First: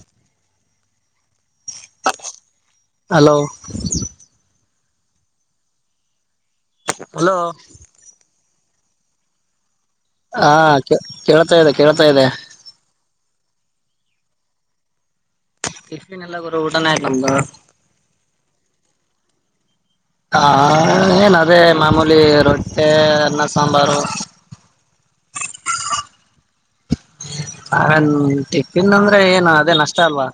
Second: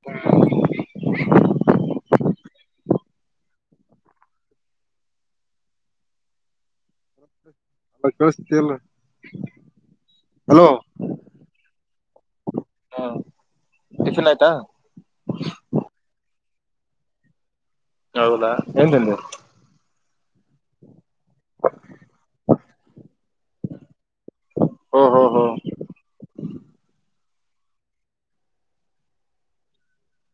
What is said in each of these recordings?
ಹ್ಮ [unintelligible] ಹಲೋ [unintelligible] ಹಾ ಹಲೋ ಕೇಳ್ ಕೆಳ್ತಾ ಇದೆ ಕೇಳ್ತಾ ಇದೆ ಹಾ [inaudible] ಟಿಫಿನ್ ಆಯ್ತಾ ಟಿಫಿನ್ ಇಲ್ಲಾ ಬ್ರೋ ಊಟಾನೆ ಆಯ್ತ ನಮ್ದ. ಹೌದಾ ಏನ್ ತಿಂದಿ ಹಾ ಏನ್ ಅದೇ ಮಾಮೂಲಿ ರೊಟ್ಟೆ ಅನ್ನ ಸಾಂಬಾರು ಹ್ಮು ಹ್ಮು ಹ್ಮೂ ಹಾನ್ ಟಿಫಿನ್ ಅಂದ್ರೆ ಏನು ಅದೇ ನಾಷ್ಟ ಅಲ್ವಾ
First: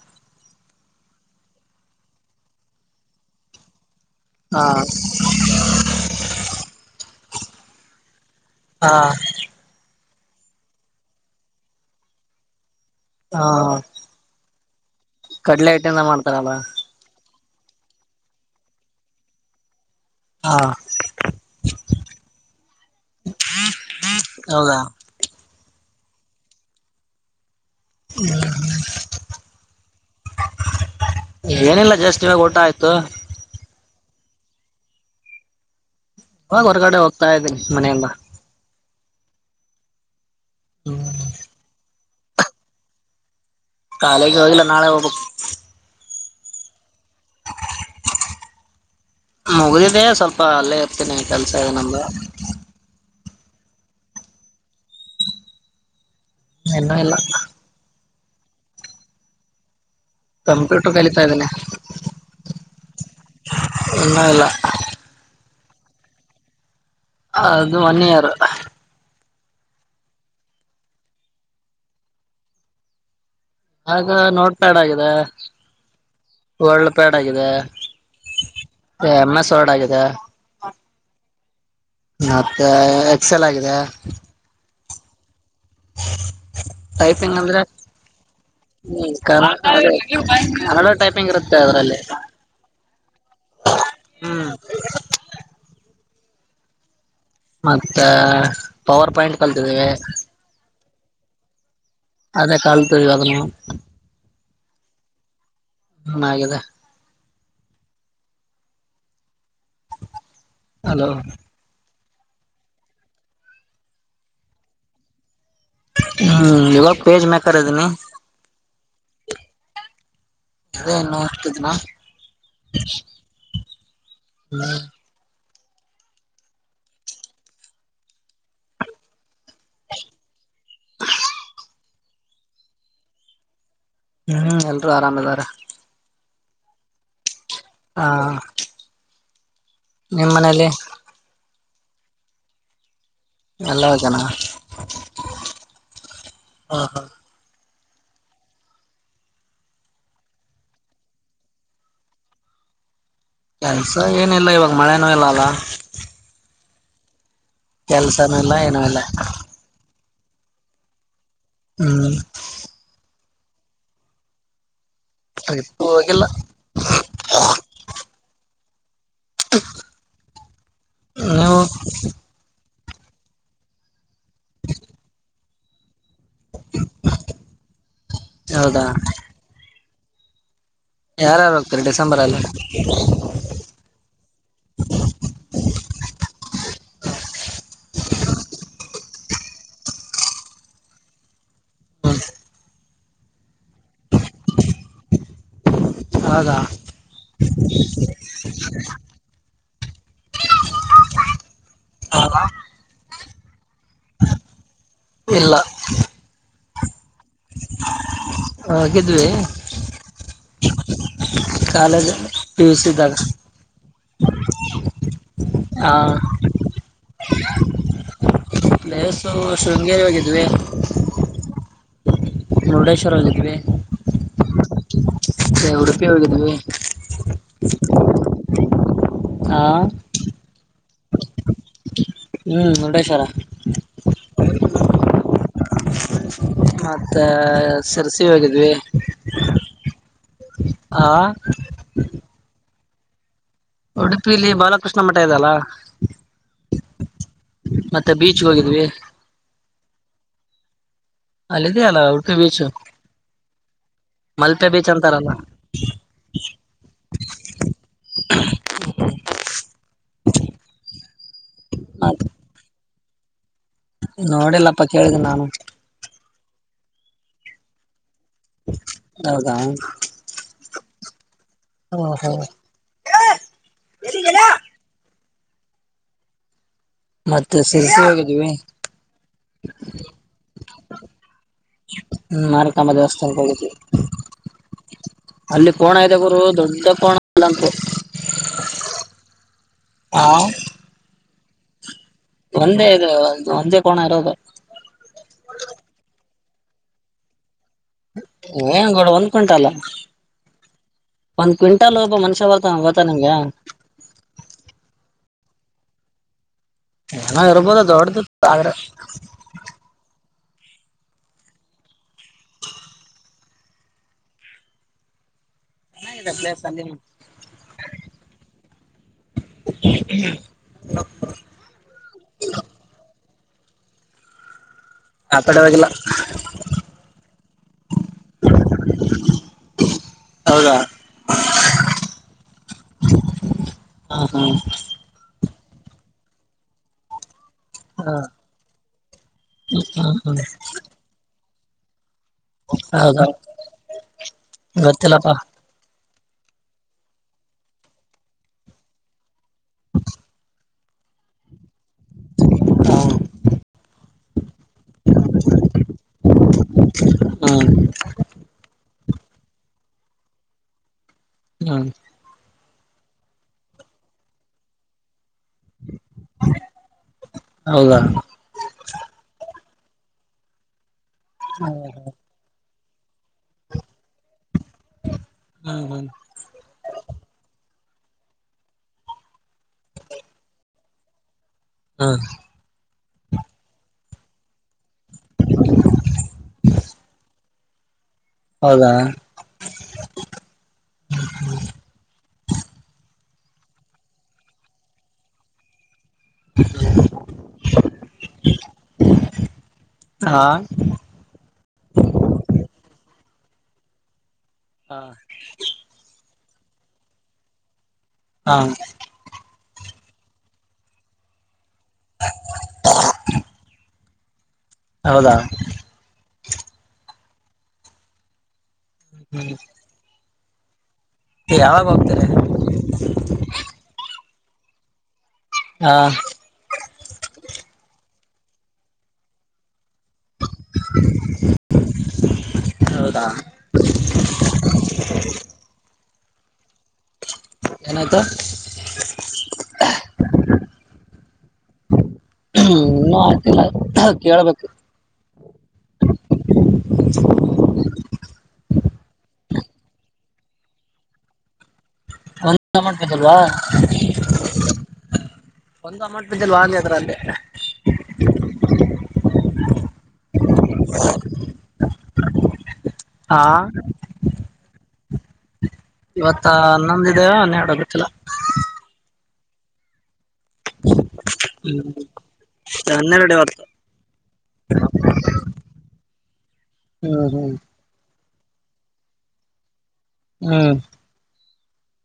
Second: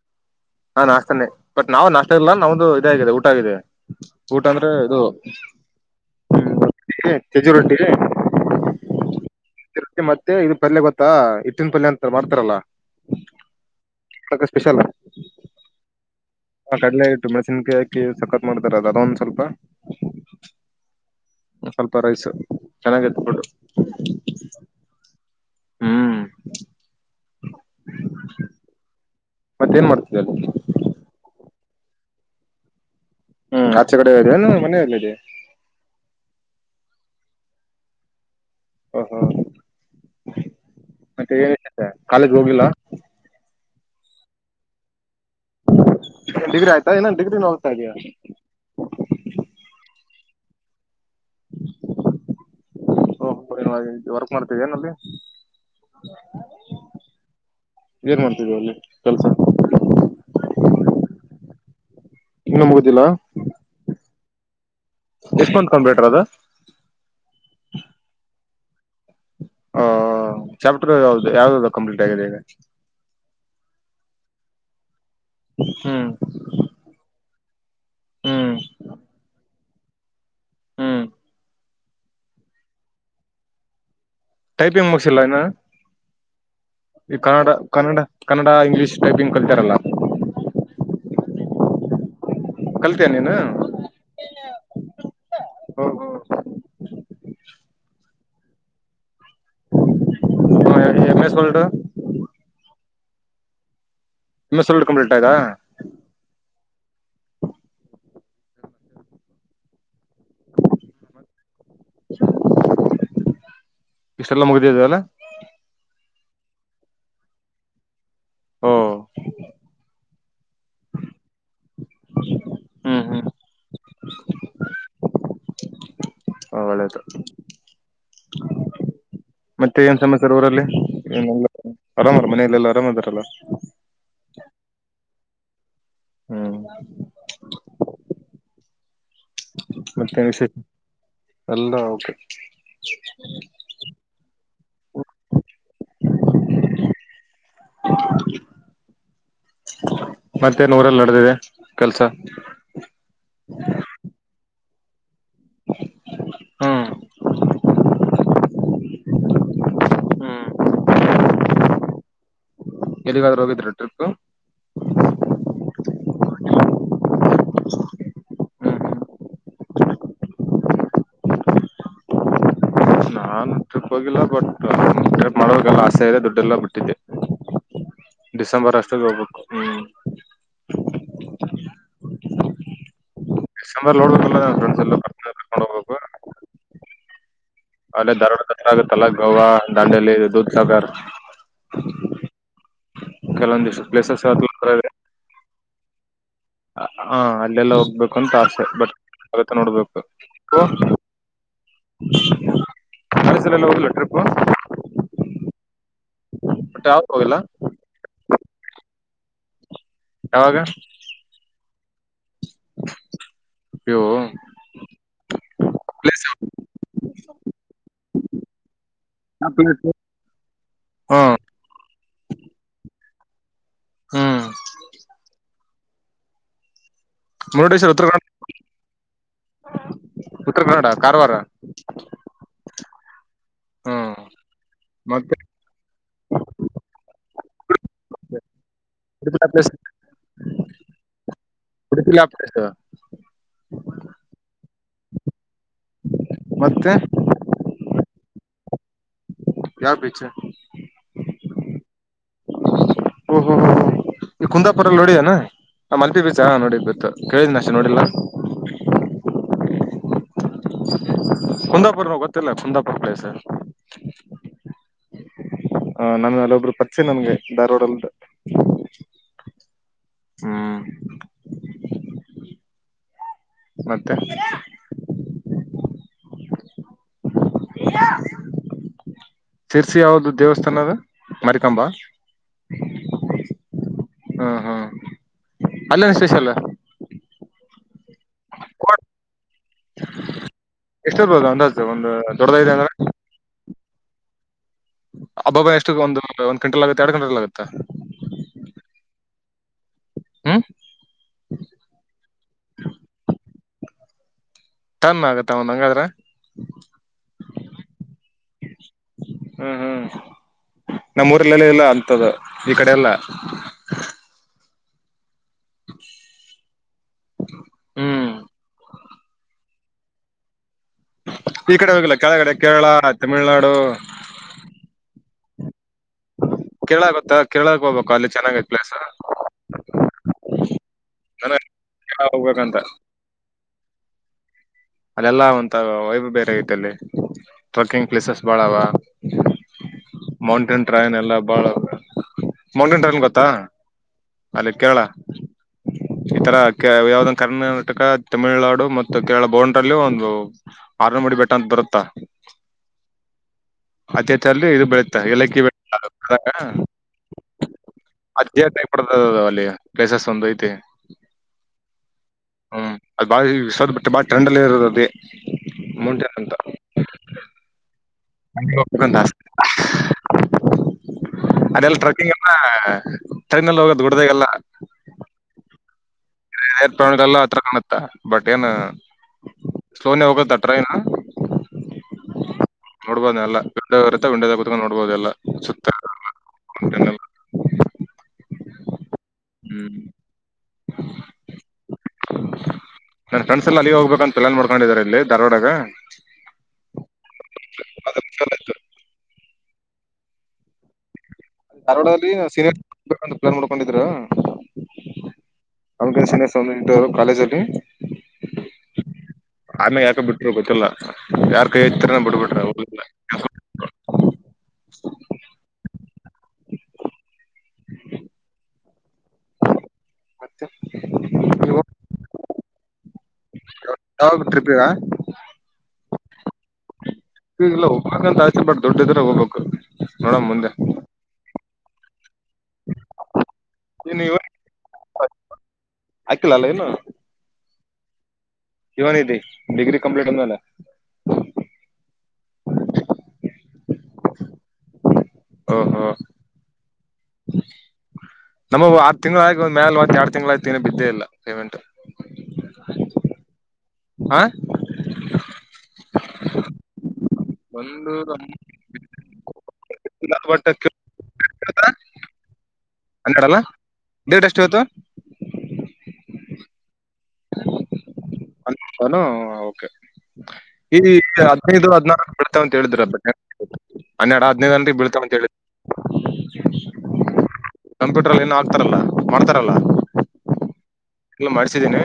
ಹಾ ನಾಷ್ಟಾನೆ ಬಟ್ ನಾವು ನಾಷ್ಟಾ ಇಲ್ಲಾ ನಮ್ದು ಇದೆ ಆಗಿದೆ ಊಟ ಆಗಿದೆ. ಊಟ ಹಾ ಅಂದ್ರೆ ಇದು [unintelligible] ಸಜ್ಜಿ ರೊಟ್ಟಿ ಆ ರೊಟ್ಟಿ ಮತ್ತೆ ಇದ ಪಲ್ಯ ಗೊತ್ತಾ ಹಿಟ್ಟಿನ ಪಲ್ಯ ಅಂತ ಮಾಡ್ತಾರಲ್ಲಾ ಹಾ [unintelligible] ಸ್ಪೆಷಲ್ ಕಡ್ಲೆ ಹಿಟ್ಟಿಂದ ಮಾಡ್ತಾರಲ್ಲಾ ಕಡ್ಲೆ ಹಿಟ್ಟು ಮೆಣಸಿನಕಾಯಿ ಹಾಕಿ ಸಕ್ಕತ್ ಮಾಡತಾರ ಅದ ಒಂದು ಸ್ವಲ್ಪ ಹಾ [unintelligible] ಸ್ವಲ್ಪ ರೈಸು ಚೆನ್ನಾಗಿ ಇತ್ತು ಫುಡ್ ಹೌದಾ [inaudible] ಹ್ಮ್ಮ್. [unintelligible] ಮತ್ತ ಏನ್ ಮಾಡ್ತಿದಿಯಾ ಅಲ್ಲಿ ಏನಿಲ್ಲ ಜಷ್ಟ ಇವಾಗ ಊಟ ಆಯ್ತು ಹ್ಮ್ ಆಚೆ ಕಡೆ ಏರಿಯಾ ನಿಮ್ಮ ಮನೆಯಲ್ಲಿದೆ ಇವಾಗ ಹೊರಗಡೆ ಹೋಗ್ತಾ ಇದ್ದೀನಿ ಮನೆಗ್ ಬಾ ಓಹೋ ಮತ್ತೆ ಏನ್ [unintelligible] ಕಾಲೇಜ್ ಗೆ ಹೋಗಿಲ್ಲಾ ಕಾಲೆಜ್ ಹೋಗಿಲ್ಲ ನಾಳೆ ಹೋಬಕ್ ಇಗೆನ್ ಡಿಗ್ರಿ ಆಯ್ತಾ ಇನ್ನೇನ್ ಡಿಗ್ರಿ ನ ಹೋಗ್ತಾ ಇದಿಯಾ ಮುಗಿದಿದೆ ಸ್ವಲ್ಪ ಅಲ್ಲೇ ಇರ್ತೀನಿ ಕೆಲ್ಸ ಇದೆ ನಂದು ಓಹ್ [unintelligible] ವರ್ಕ್ ಮಾಡ್ತೇದಿ ಏನಲ್ಲಿ. ಇನ್ನು ಇಲ್ಲಾ ಏನ್ ಮಾಡ್ತಿದಿಯಾ ಅಲ್ಲಿ ಕೆಲ್ಸ್ ಕಂಪ್ಯೂಟರ್ ಕಲಿತಾ ಇದೇನೆ ಇನ್ನೂ ಮುಗದಿಲ್ಲಾ [unintelligible] ಇಲ್ಲಾ ಇಲ್ಲ ಎಷ್ಟಮಂತ್ ಕಂಪ್ಯೂಟರ್ ಅದ ಅದು ಒನ್ ಇಯರ್ ಓ ಚಾಪ್ಟರ್ ಯಾವ್ದ ಯಾವ್ದದ್ ಕಂಪ್ಲೀಟ್ ಆಗಿದೆ ಈಗ. ಅದ ನೋಟ್ ಪ್ಯಾಡ್ ಆಗಿದೆ [inaudible] ಹ್ಮ. ವರ್ಲ್ಡ್ ಪ್ಯಾಡ್ ಆಗಿದೆ ಎಮ್ ಎಸ್ ವರ್ಡ್ ಆಗಿದೆ ಹ್ಮ. ಮತ್ತ ಎಕ್ಸೆಲ್ ಆಗಿದೆ ಟೈಪಿಂಗ್ ಮುಗ್ಸಿಲ್ಲ ಹೀನ. ಈ ಟೈಪಿಂಗ್ ಕನ್ನಡ ಅಂದ್ರೆ ಕನ್ನಡ ಕನ್ನಡ ಇಂಗ್ಲಿಷ್ ಟೈಪಿಂಗ್ ಕಲ್ತಿರಲ್ಲ. ಹಲಡೆ ಟೈಪಿಂಗ್ ಇರುತ್ತೆ ಅದರಲ್ಲಿ. ಕಲ್ತಿಯ ನೀನು. ಹ್ಮ್ ಮತ್ತ ಪವರ್ ಪಾಯಿಂಟ್ ಕಲ್ತಿದ್ದೀವಿ. ಹ್ಮ [unintelligible] ಎಮ್ಮೆಸ್ ವರ್ಡು. ಅದೇ ಕಲ್ತವಿ ಅದನ್ನು. ಎಮ ಎಸ್ ವರ್ಡ್ ಕಂಪ್ಲಿಟ ಆಯ್ತಾ. ಹ್ಮ್ ಆಗಿದೆ. ಹಲೋ. ಇಷ್ಟೆಲ್ಲ ಮುಗಿದದೆಲ. ಹ್ಮ್ ಇವಾಗ ಪೇಜ್ ಮೇಕರ್ ಇದಿನಿ. ಹ್ಮ ಅದೆ ನೋಡ್ತಿದಿನಾ. ಹ್ಮ್ ಹ್ಮ್ ಹ ಒಳ್ಳೆದು. ಮತ್ತೆ ಏನ್ ಸಮಾಚಾರ ಊರಲ್ಲಿ ಏನಿಲ್ಲಾ ಆರಾಮಹರ ಮನೆಲೆಲ್ಲ ಆರಾಮ್ ಅದಾರಲ್ಲ. ಹ್ಮ್ ಎಲ್ರು ಆರಾಮ್ ಇದಾರ. ಹ್ಮ್ ಹಾ ಮತ್ತೆ ವಿಶೇ ಎಲ್ಲ ಓಕೆ. ಎಲ್ಲ ಜನ ಹ ಹ. [inaudible] ಮತ್ತೆನ್ ಊರಲ್ಲಿ ನಡೆದಿದೆ ಕೆಲ್ಸ. ಕೆಲ್ಸ ಏನ ಇಲ್ಲ ಇವಾಗ ಮಳೆನೂ ಇಲ್ಲಲ್ಲ. ಹ್ಮ್ ಕೆಲ್ಸನ ಇಲ್ಲ ಏನು ಇಲ್ಲ. ಹ್ಮ್ ಹ್ಮ್ ಎಲ್ಲಿಗಾದ್ರೂ ಹೋಗಿದ್ರಿ ಟ್ರಿಪು. ಟ್ರಿಪ್ಪು ಹೋಗಿಲ್ಲ. ಹ್ಮ್ ನೀವು. ನಾನು ಟ್ರಿಪ್ ಹೋಗಿಲ್ಲ ಬಟ್ ಟ್ರಿಪ್ ಮಾಡಬೇಕೆಲ್ಲ ಆಸೆ ಇದೆ ದೊಡ್ ಡ್ಡಿಲ್ಲ ಬಿಟ್ಟಿದ್ದೆ ಡಿಸೆಂಬರ್ ಹೌದಾ ಅಸ್ಟ್ರಲ್ಲಿ ಹೋಗ್ಬೇಕು ಹ್ಮ್. ಯಾರ್ಯಾರ ಹೋಗ್ತಿರಿ ಡಿಸೆಂಬರಲ್ಲಿ. ಡಿಸೆಂಬರ್ಲಿ ನೋಡಬೇಕೆಲ್ಲ ಫ್ರೆಂಡ್ ಎಲ್ಲ ಕಲ್ತ್. ಅಲ್ಲೇ ಧಾರವಾಡ್ಕ ಹತ್ರ ಆಗತ್ತಲ್ಲ ಗೋವಾ ದಾಂಡಲಿ ದೂದ್ ಸಾಗರ್. ಹ್ಮ್ ಕೆಲೊಂದಿಷ್ಟ ಪ್ಲೇಸೆಸ್ [unintelligible] ಇದೆ. ಹೌದಾ. ಹ ಅಲ್ಲೆಲ್ಲ ಹೋಗ್ಬೇಕು ಅಂತ ಆಸೆ ಬಟ್ ಆಗತ್ತ ನೋಡ್ಬೇಕು. ಹೌದಾ. ಕಾಲೇಜಲೆಲ್ಲ ಹೋಗಿಲ್ಲ ಟ್ರಿಪ್ಪು. ಇಲ್ಲ. ಒಟ್ಟ ಯಾವುಕ್ ಹೋಗಿಲ್ಲ. ಹೊಗಿದ್ವಿ. ಯಾವಾಗ. College P U C college ಯವು ಆ ಪ್ಲೀಸ್ ಯಾವುದು [inaudible] [unintelligible] ಪ್ಲೇಸು ಶೃಂಗೇರಿ ಹೋಗಿದ್ವಿ. ಮುರುಡೇಶ್ವರ ಹೋಗಿದ್ವಿ. ಹ್ಮ್ ಮತ್ತೆ ಉಡುಪಿ ಹೋಗಿದ್ದಿವಿ. ಮುರುಡೇಶ್ವರ್ ಉತ್ತರ ಕನ್ನಡ, ಆ ಉತ್ತರ ಕನ್ನಡ, ಕಾರವಾರ. ಹ್ಮ್, ಮುರುಡೇಶ್ವರ ಹಾ, ಮತ್ತೆ ಮತ್ತ ಸಿರಸಿ ಹೋಗಿದ್ವಿ. ಇ [inaudible] ಆ ಇಾಸ [inaudible] ಉಡುಪಿಲ್ಲಿ ಬಾಲಕೃಷ್ಣ ಮಠ ಇದೆಲ್ಲಾ. ಮತ್ತೆ- ಮತ್ತೆ ಬೀಚ್ ಹೋಗಿದ್ವಿ. ಯಾವ ಬೀಚ್? ಅಲ್ಲಿದೆಯಲ್ಲ ಉಡುಪಿ ಬೀಚ, ಓಹೋ ಮಲ್ಪೆ ಬೀಚ್ ಅಂತಾರಲ್ಲ. ಹ, ಮಲ್ಪಿ ಬೀಚ ನೋಡಿನಿ ಬಿ ಕೇಳಿನ ಅಷ್ಟೆ ನೋಡಿಲ್ಲಾ. ಕುಂದಾಪುರ್ ನ ಗೊತ್ತಿಲ್ಲ ಕುಂದಾಪುರ್ ಪ್ಲೇಸ್ ನೋಡಿಲ್ಲಪ್ಪ ಕೇಳಿನಿನಾನು. ಆ ನಮಗ ಅಲ್ಲಿಬ್ರು ಪರಿಚಯನನ್ಗೆ ಧಾರವಾಡದ ಲ್ಲಿ. ಹೌದಾ, ಹ್ಮ್ ಓ ಹೋ- ಮತ್ತೆ, ಮತ್ತೆ ಶಿರ್ಸಿ ಹೋಗಿದ್ವಿ. ಶಿರ್ಸಿ ಯಾವುದ ದೇವಸ್ಥಾನ ಅದ? ಮಾರಿಕಾಂಬಾ ಹ್ಮ್, ಮಾರಿಕಾಂಬಾ ದೇವಸ್ಥಾನಕ್ಕೆ ಹೋಗಿದ್ವಿ. ಹ್ಮ್ ಹ್ಮ್ ಅಲ್ಲಿ ಕೋಣ ಅಲ್ಲೇನ್ ಇದೆ ಗುರು ಸ್ಪೆಷಲ್ ದೊಡ್ಡ ಕೋಣ ಅಲ್ಲಂತು. ಹಾ, ಎಷ್ಟಿರಬೋದು ಅಂಜಾದ ಒಂದು ದೊಡ್ಡದ ಇದೆ ಒಂದೇ ಅಂದ್ರೆ ಇದಒಂದೇ ಕೋಣ ಇರೋದು. ಹಬ್ಬಬ್ಬಾ ಎಷ್ಟು ಒಂದು ಒಂದ್ ಕ್ವಿಂಟಾಲ್ ಆಗುತ್ತೆಎರಡು ಕ್ವಿಂಟಾಲ್ ಆಗುತ್ತ. ಏನ್ ಗೌಡ ಒಂದ್ ಕ್ವಿಂಟಲ್ ಹ್ಮ್ ಒಂದ್ ಕ್ವಿಂಟಾಲ್ ಒಬ್ಬ ಮನುಷ್ಯ ಬರ್ತಾನ ಗೊತ್ತಾ ನಿಮ್ಗಾ. ಟನ್ ಆಗತ್ತ ಒಂದ ಹಂಗಾದ್ರೆ ಆ ಇರ್ಬೋದ ದೊಡ್ಡ್ದ. ್ರ [inaudible] ಹ್ಮ್, ಹ್ಮ್ ನಮ್ಮೂಊರಲ್ಲೆಲ್ಲ ಇಲ್ಲ ಅಂತದ ಈ ಕಡೆ ಎಲ್ಲಾ ಹದೆ ಪ್ಲೇಸ್ [unintelligible] ಹ್ಮ್, ಈ ಕಡೆ ಹೋಗಿಲ್ಲ ಕೆಳಗಡೆ ಕೇರಳ ತಮಿಳ್ನಾಡು. ಆ ಕಡೆಹೋಗಿಲ್ಲಾ ಕೇರಳಾಗೊತ್ತ ಕೇರಳಕ್ಕೆ ಹೋಗ್ಬೇಕು ಅಲ್ಲಿ ಚೆನ್ನಾಗ ಐತೆ ಪ್ಲೇಸ್ ಹೌದಾ! ಹಾ ಹೋಗದಂತ. ಹಾ ಹಾ. ಅಲ್ಲೆಲ್ಲಾ ಒಂತ ವೈಬ್ ಬ್ಯಾರೆ ಆಗೆತ ಅಲ್ಲಿ. ಟ್ರಕ್ಕಿಂಗ್ ಹಾ ಪ್ಲೇಸಸ್ ಭಾಳ ಅವ ಹಾ ಹಾ ಮೌಂಟೇನ್ ಟ್ರೈನ್ ಎಲ್ಲ ಬಾಳ ಮೌಂಟೈನ್ ಟರ್ನ್ ಹೌದಾ ಗೊತ್ತಾ ಅಲ್ಲಿ ಕೇರಳ. ಗೊತ್ತಿಲ್ಲಪ್ಪಾ ಈ ತರ ಕ್ ಯಾವ್ದಂದು ಕರ್ನಾಟಕ ತಮಿಳ್ನಾಡು ಮತ್ತು ಕೇರಳ ಬೊಂಡರಲ್ಲಿ ಒಂದು ಆರ್ನಮಡಿ ಬೆಟ್ಟ ಅಂತ ಬರತ್ತಾ. [unintelligible] ಅದೇ ತಲ್ಲಿ ಇದು ಬರತ್ತ್ ಎಲಕ್ಕಿ ಬೆಟ್ಟ ಅದೇ ಟೈಪ್ ಟ್ರೇದ್ ಅಲ್ಲಿ ಪ್ಲೇಸಸ್ ಒಂದ್ ಐತಿ ಹ್ಮ. ಹ್ಮ್ ಅದು ಬಾಳ ವಿಸದ ಬಿಟ್ಟ ಬಾಳ ಟ್ರೆಂಡಲ್ಲಿ ಇರೋದ ಅದೇ ಮೌಂಟೇನ್ ಅಂತ. ಹೌದಾ. ನಂಗು ಹೋಗಬೇಕಂತ ಆಸೆ ಅದೆಲ್ಲ ಹ್ಮ್ ಟ್ರಕ್ಕಿಂಗ್ ಹ ತಗನಲ್ಲಿ ಹೋಗೋದ ಗುಡದಾಗೆಲ್ಲ. ಹ್ಮ್ ಹ್ಮ್. ಹತ್ರ ಕಾಣುತ್ತ ಬಟ್ ಏನ್ ಸ್ಲೋನೇ ಹೋಗುತ್ತ ಟ್ರೈನ್. ಹ್ಮ. ನೋಡ್ಬೋದ ಎಲ್ಲ ವಿಂಡೋ ಇರುತ್ತ ವಿಂಡೋದಾಗ ಕುತ್ಕೊಂಡ ನೋಡ್ಬೋದ ಎಲ್ಲ ಸುತ್ತ. [unintelligible] ಹೌದಾ. ಹ್ಮ್. ನನ್ ಫ್ರೆಂಡ್ಸ್ ಎಲ್ಲಾ ಅಲ್ಲಿಗ ಹೋಗ್ಬೇಕಂತ ಪ್ಲಾನ್ ಮಾಡ್ಕೊಂಡಿದಿದಾರ ಇಲ್ಲಿ ಧಾರ್ವಾಡಗ. ಹಾ. ಧಾರವಾಡದಲ್ಲಿ ಸೀನಿಯರ್ [unintelligible] ಪ್ಲಾನ್ ಮಾದಕ್ಕೊಂಡಿದ್ರ. ಹಾ. ನಮ್ಮಕಸಿಂದ ಸ್ವಾಮಿನ ಇಟ್ಟಿವಿ ಕಾಲೇಜಲ್ಲಿ. ಹಾ. ಆಮೇಲ್ ಯಾಕ ಬಿಟ್ಟರ ಗೊತ್ತಿಲ್ಲ ಯಾರ್ ಕೈ ಬಿಡ್ಬಿಟ್ರ ಹೋಗಿಲ್ಲ. ಹೌದಾ. ಹ್ಮ ಹ್ಮ್. ಮತ್ತೆ ಯಾವಾಗ ಹೋಗ್ತಾರೆ. ಯಾವಾಗ್ ಟ್ರಿಪ್ಪಿಗಾ. ಹಾ. ಈಗಲ್ಲ ಹೋಗಂತ ಆಸೆ ಬಟ್ ದುಡ್ಡಿದ್ರ ಹೋಗ್ಬೇಕು ನೋಡಣ ಮುಂದೆ. [inaudible] ಹಾಕಿಲ್ಲ ಅಲ್ಲ ಇನ್ನು. ಎನತ. ಯುವನಿಧಿ ಡಿಗ್ರಿ ಕಂಪ್ಲೀಟ್ ಆದ್ಮೇಲ್. ಹ್ಮ ಇನ್ನ ಹಾಕಿಲ್ಲಾ ಕೇಳ್ಬಕ್. ಹಾ ಹಾ. [inaudible] ನಮ್ಮೂವ ಆರ್ ತಿಂಗಳ ಆಗಿ ಮ್ಯಾಲ ಒಂದ್ ಯಾಡ್ ತಿಂಗಳ ಐತ್ ಇನ್ನ್ ಬಿದ್ದೆ ಇಲ್ಲಾ ಪೇಮೆಂಟ್. [unintelligible] ಹಾ. ಒಂದು ಅಮೌಂಟ್ ಬಂದಿಲ್ವಾ ಅದ್ರಲ್ಲಿ. ಒಂದುೂ [unintelligible] ಟ್ಟಕ್ಕೆ [inaudible] [inaudible] ಹನ್ನೇರಡಲ್ಲ ಡೇಟ್ ಎಷ್ಟು ಇವತ್ತು. ಇವತ್ತ ಹನ್ನೊದಿದೆೇ ಹನ್ನೆರೆಡಗೊತ್ತಿಲ್ಲಾ. ಅನುಓಕೆ ಈ ಹದಿನೈದು ಹ್ಮ್ ಹದ್ನಾಲಕ್ಕು ಬರ್ತಾವ ಅಂತ ಹೇಳಿದ್ರ ಹನ್ನೆರಡು ಇವತ್ತು [unintelligible] ಹನ್ನೆರಡು ಹದ್ನೈದಂದಿ ಬೀಳ್ತಾವಂತ ಹೇಳಿದ ಹ್ಮ, ಹ್ಮ್ ಕಂಪ್ಯೂಟರ್ನಲ್ಲಿ ಏನೂ ಹಾಕ್ತಾರಲ್ಲ ಮಾಡ್ತಾರಲ್ಲ ಹ್ಮ್, ಎಲ್ಲ ಮಾಡ್ಸೀದ್ದೀನಿ.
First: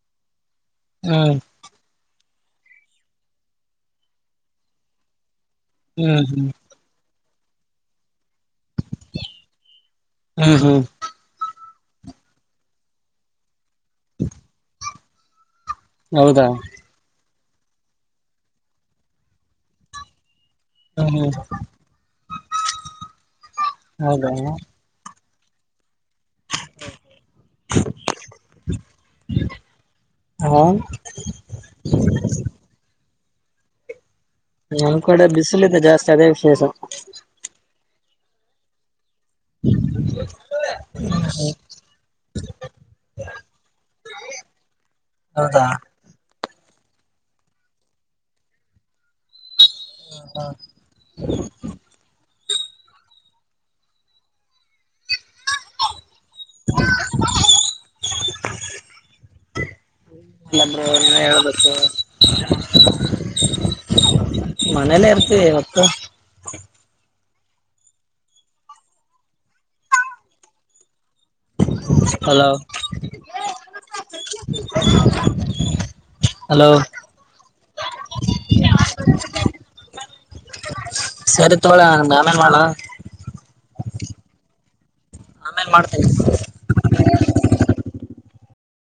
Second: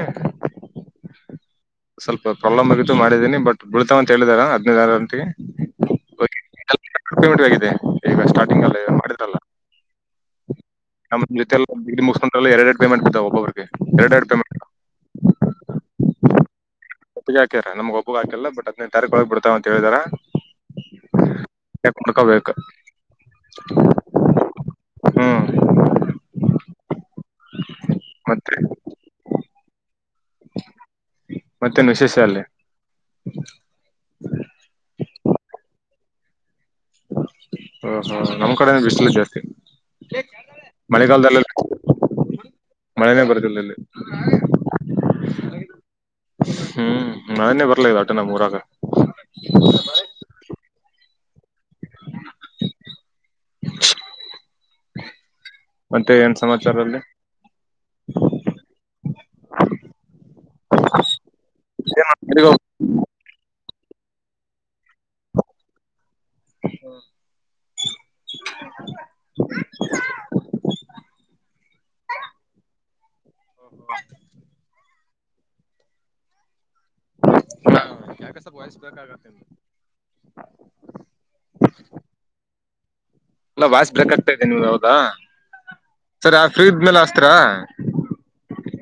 ಹ್ಮ್, ಸ್ವಲ್ಪ ಪ್ರಾಬ್ಲಮ್ ಆಗಿತ್ತು ಮಾಡಿದ್ದೀನಿ ಬಟ್ ಬೀಳ್ತಾವ ಅಂತ ಹೇಳಿದಾರ ಹದಿನೈದಾದಂತಿ. ಹ್ಮ್, ಹ್ಮ್ ಕಿಲೋಮೀಟರ್ ಆಗಿದೆ ಈಗ ಸ್ಟಾರ್ಟಿಂಗ್ ಅಲ್ಲ ಈಗ ಮಾಡಿದ್ರಲ್ಲಾ. ಹ್ಮ್ ಹ್ಮ್ ಹ್ಮ್ ಹ್ಮ್ ನಮ್ ಜೊತೆಲ್ಲ ಬ ಮುಸ್ಕೊಂಡ್ರ ಎರೆಡೆರಡು ಪೇಮೆಂಟ್ ಬಿದ್ದಾವ ಒಬ್ಬಬ್ರಿಗೆ ಎರಡೆರಡು ಪೇಮೆಂಟ್ ಹೌದಾ, ಒಬ್ಬವಗಹಾಕ್ಯಾರ ನಮಗ್ ಒಬ್ಬ ಹಾಕಿಲ್ಲ ಬಟ್ ಹತ್ತ್ನೆತಾರೀಖ ಒಳಗಬಿಳತಾವ ಅಂತ ಹೇಳಿದ್ದಾರೆ. ಹ್ಮ್, ಹ್ಮ್ ಹೌದಾ ಹ್ಮ್, ಹ್ಮ [inaudible] ಮತ್ತೆ ಹಾ, ಮತ್ತೇನು ವಿಶೇಷ ಅಲ್ಲಿ? ಹ್ಮ [inaudible] ನಮ್ ಕಡೆ ಬಿಸಿಲ್ ಇದೆ ಜಾಸ್ತಿ ಅದೇ ವಿಶೇಷ. ಹ್ಮ್, ನಮ್ಮ್ ಕಡೆನು ಬಿಸಿಲಿದೆ. ಹೌ [inaudible] ಮಳೆನೇ ಬರದಿಲ್ಲ ಇಲ್ಲಿ ಹೌದಾ [unintelligible] ಹ್ಮ್, ಮಳೆನೇ ಬರ್ಲಾಗದ ಒಟ್ಟನಮ್ಮೂರಾಗ. ಹ್ಮ ಹಾ [inaudible] [unintelligible] ಮತ್ತೆ ಏನ್ ಸಮಾಚಾರ ಅಲ್ಲಿ. [inaudible] ನರು ನೀ [unintelligible] ಹೇಳಬೇಕು ಮನೇಲ್ಲೇ ಇರ್ತೀವಿ ಇವತ್ತು. ಹ್ಮ [inaudible] ಅಪ್ಪ [unintelligible] ಹಲೋ, [unintelligible] ಹಲೋ, ಹ ಯಕಸ ವಯಸ್ ಬ [unintelligible] ಸರಿ ತೋಗಳಿ ನಾನು ಆಮೇಲೆ ಮಾಡ್ಲಾ ಅಲ್ಲಾ ವಾಯ್ಸ್ ಬ್ರೇಕಾಗ್ತೈತ ಈವಾಗ. ಆಮೇಲೆ ಮಾಡತೀನಿ ಫ್ರೀಜ್ ಮೇಲೆ ಅಸ್ತ್ರಾ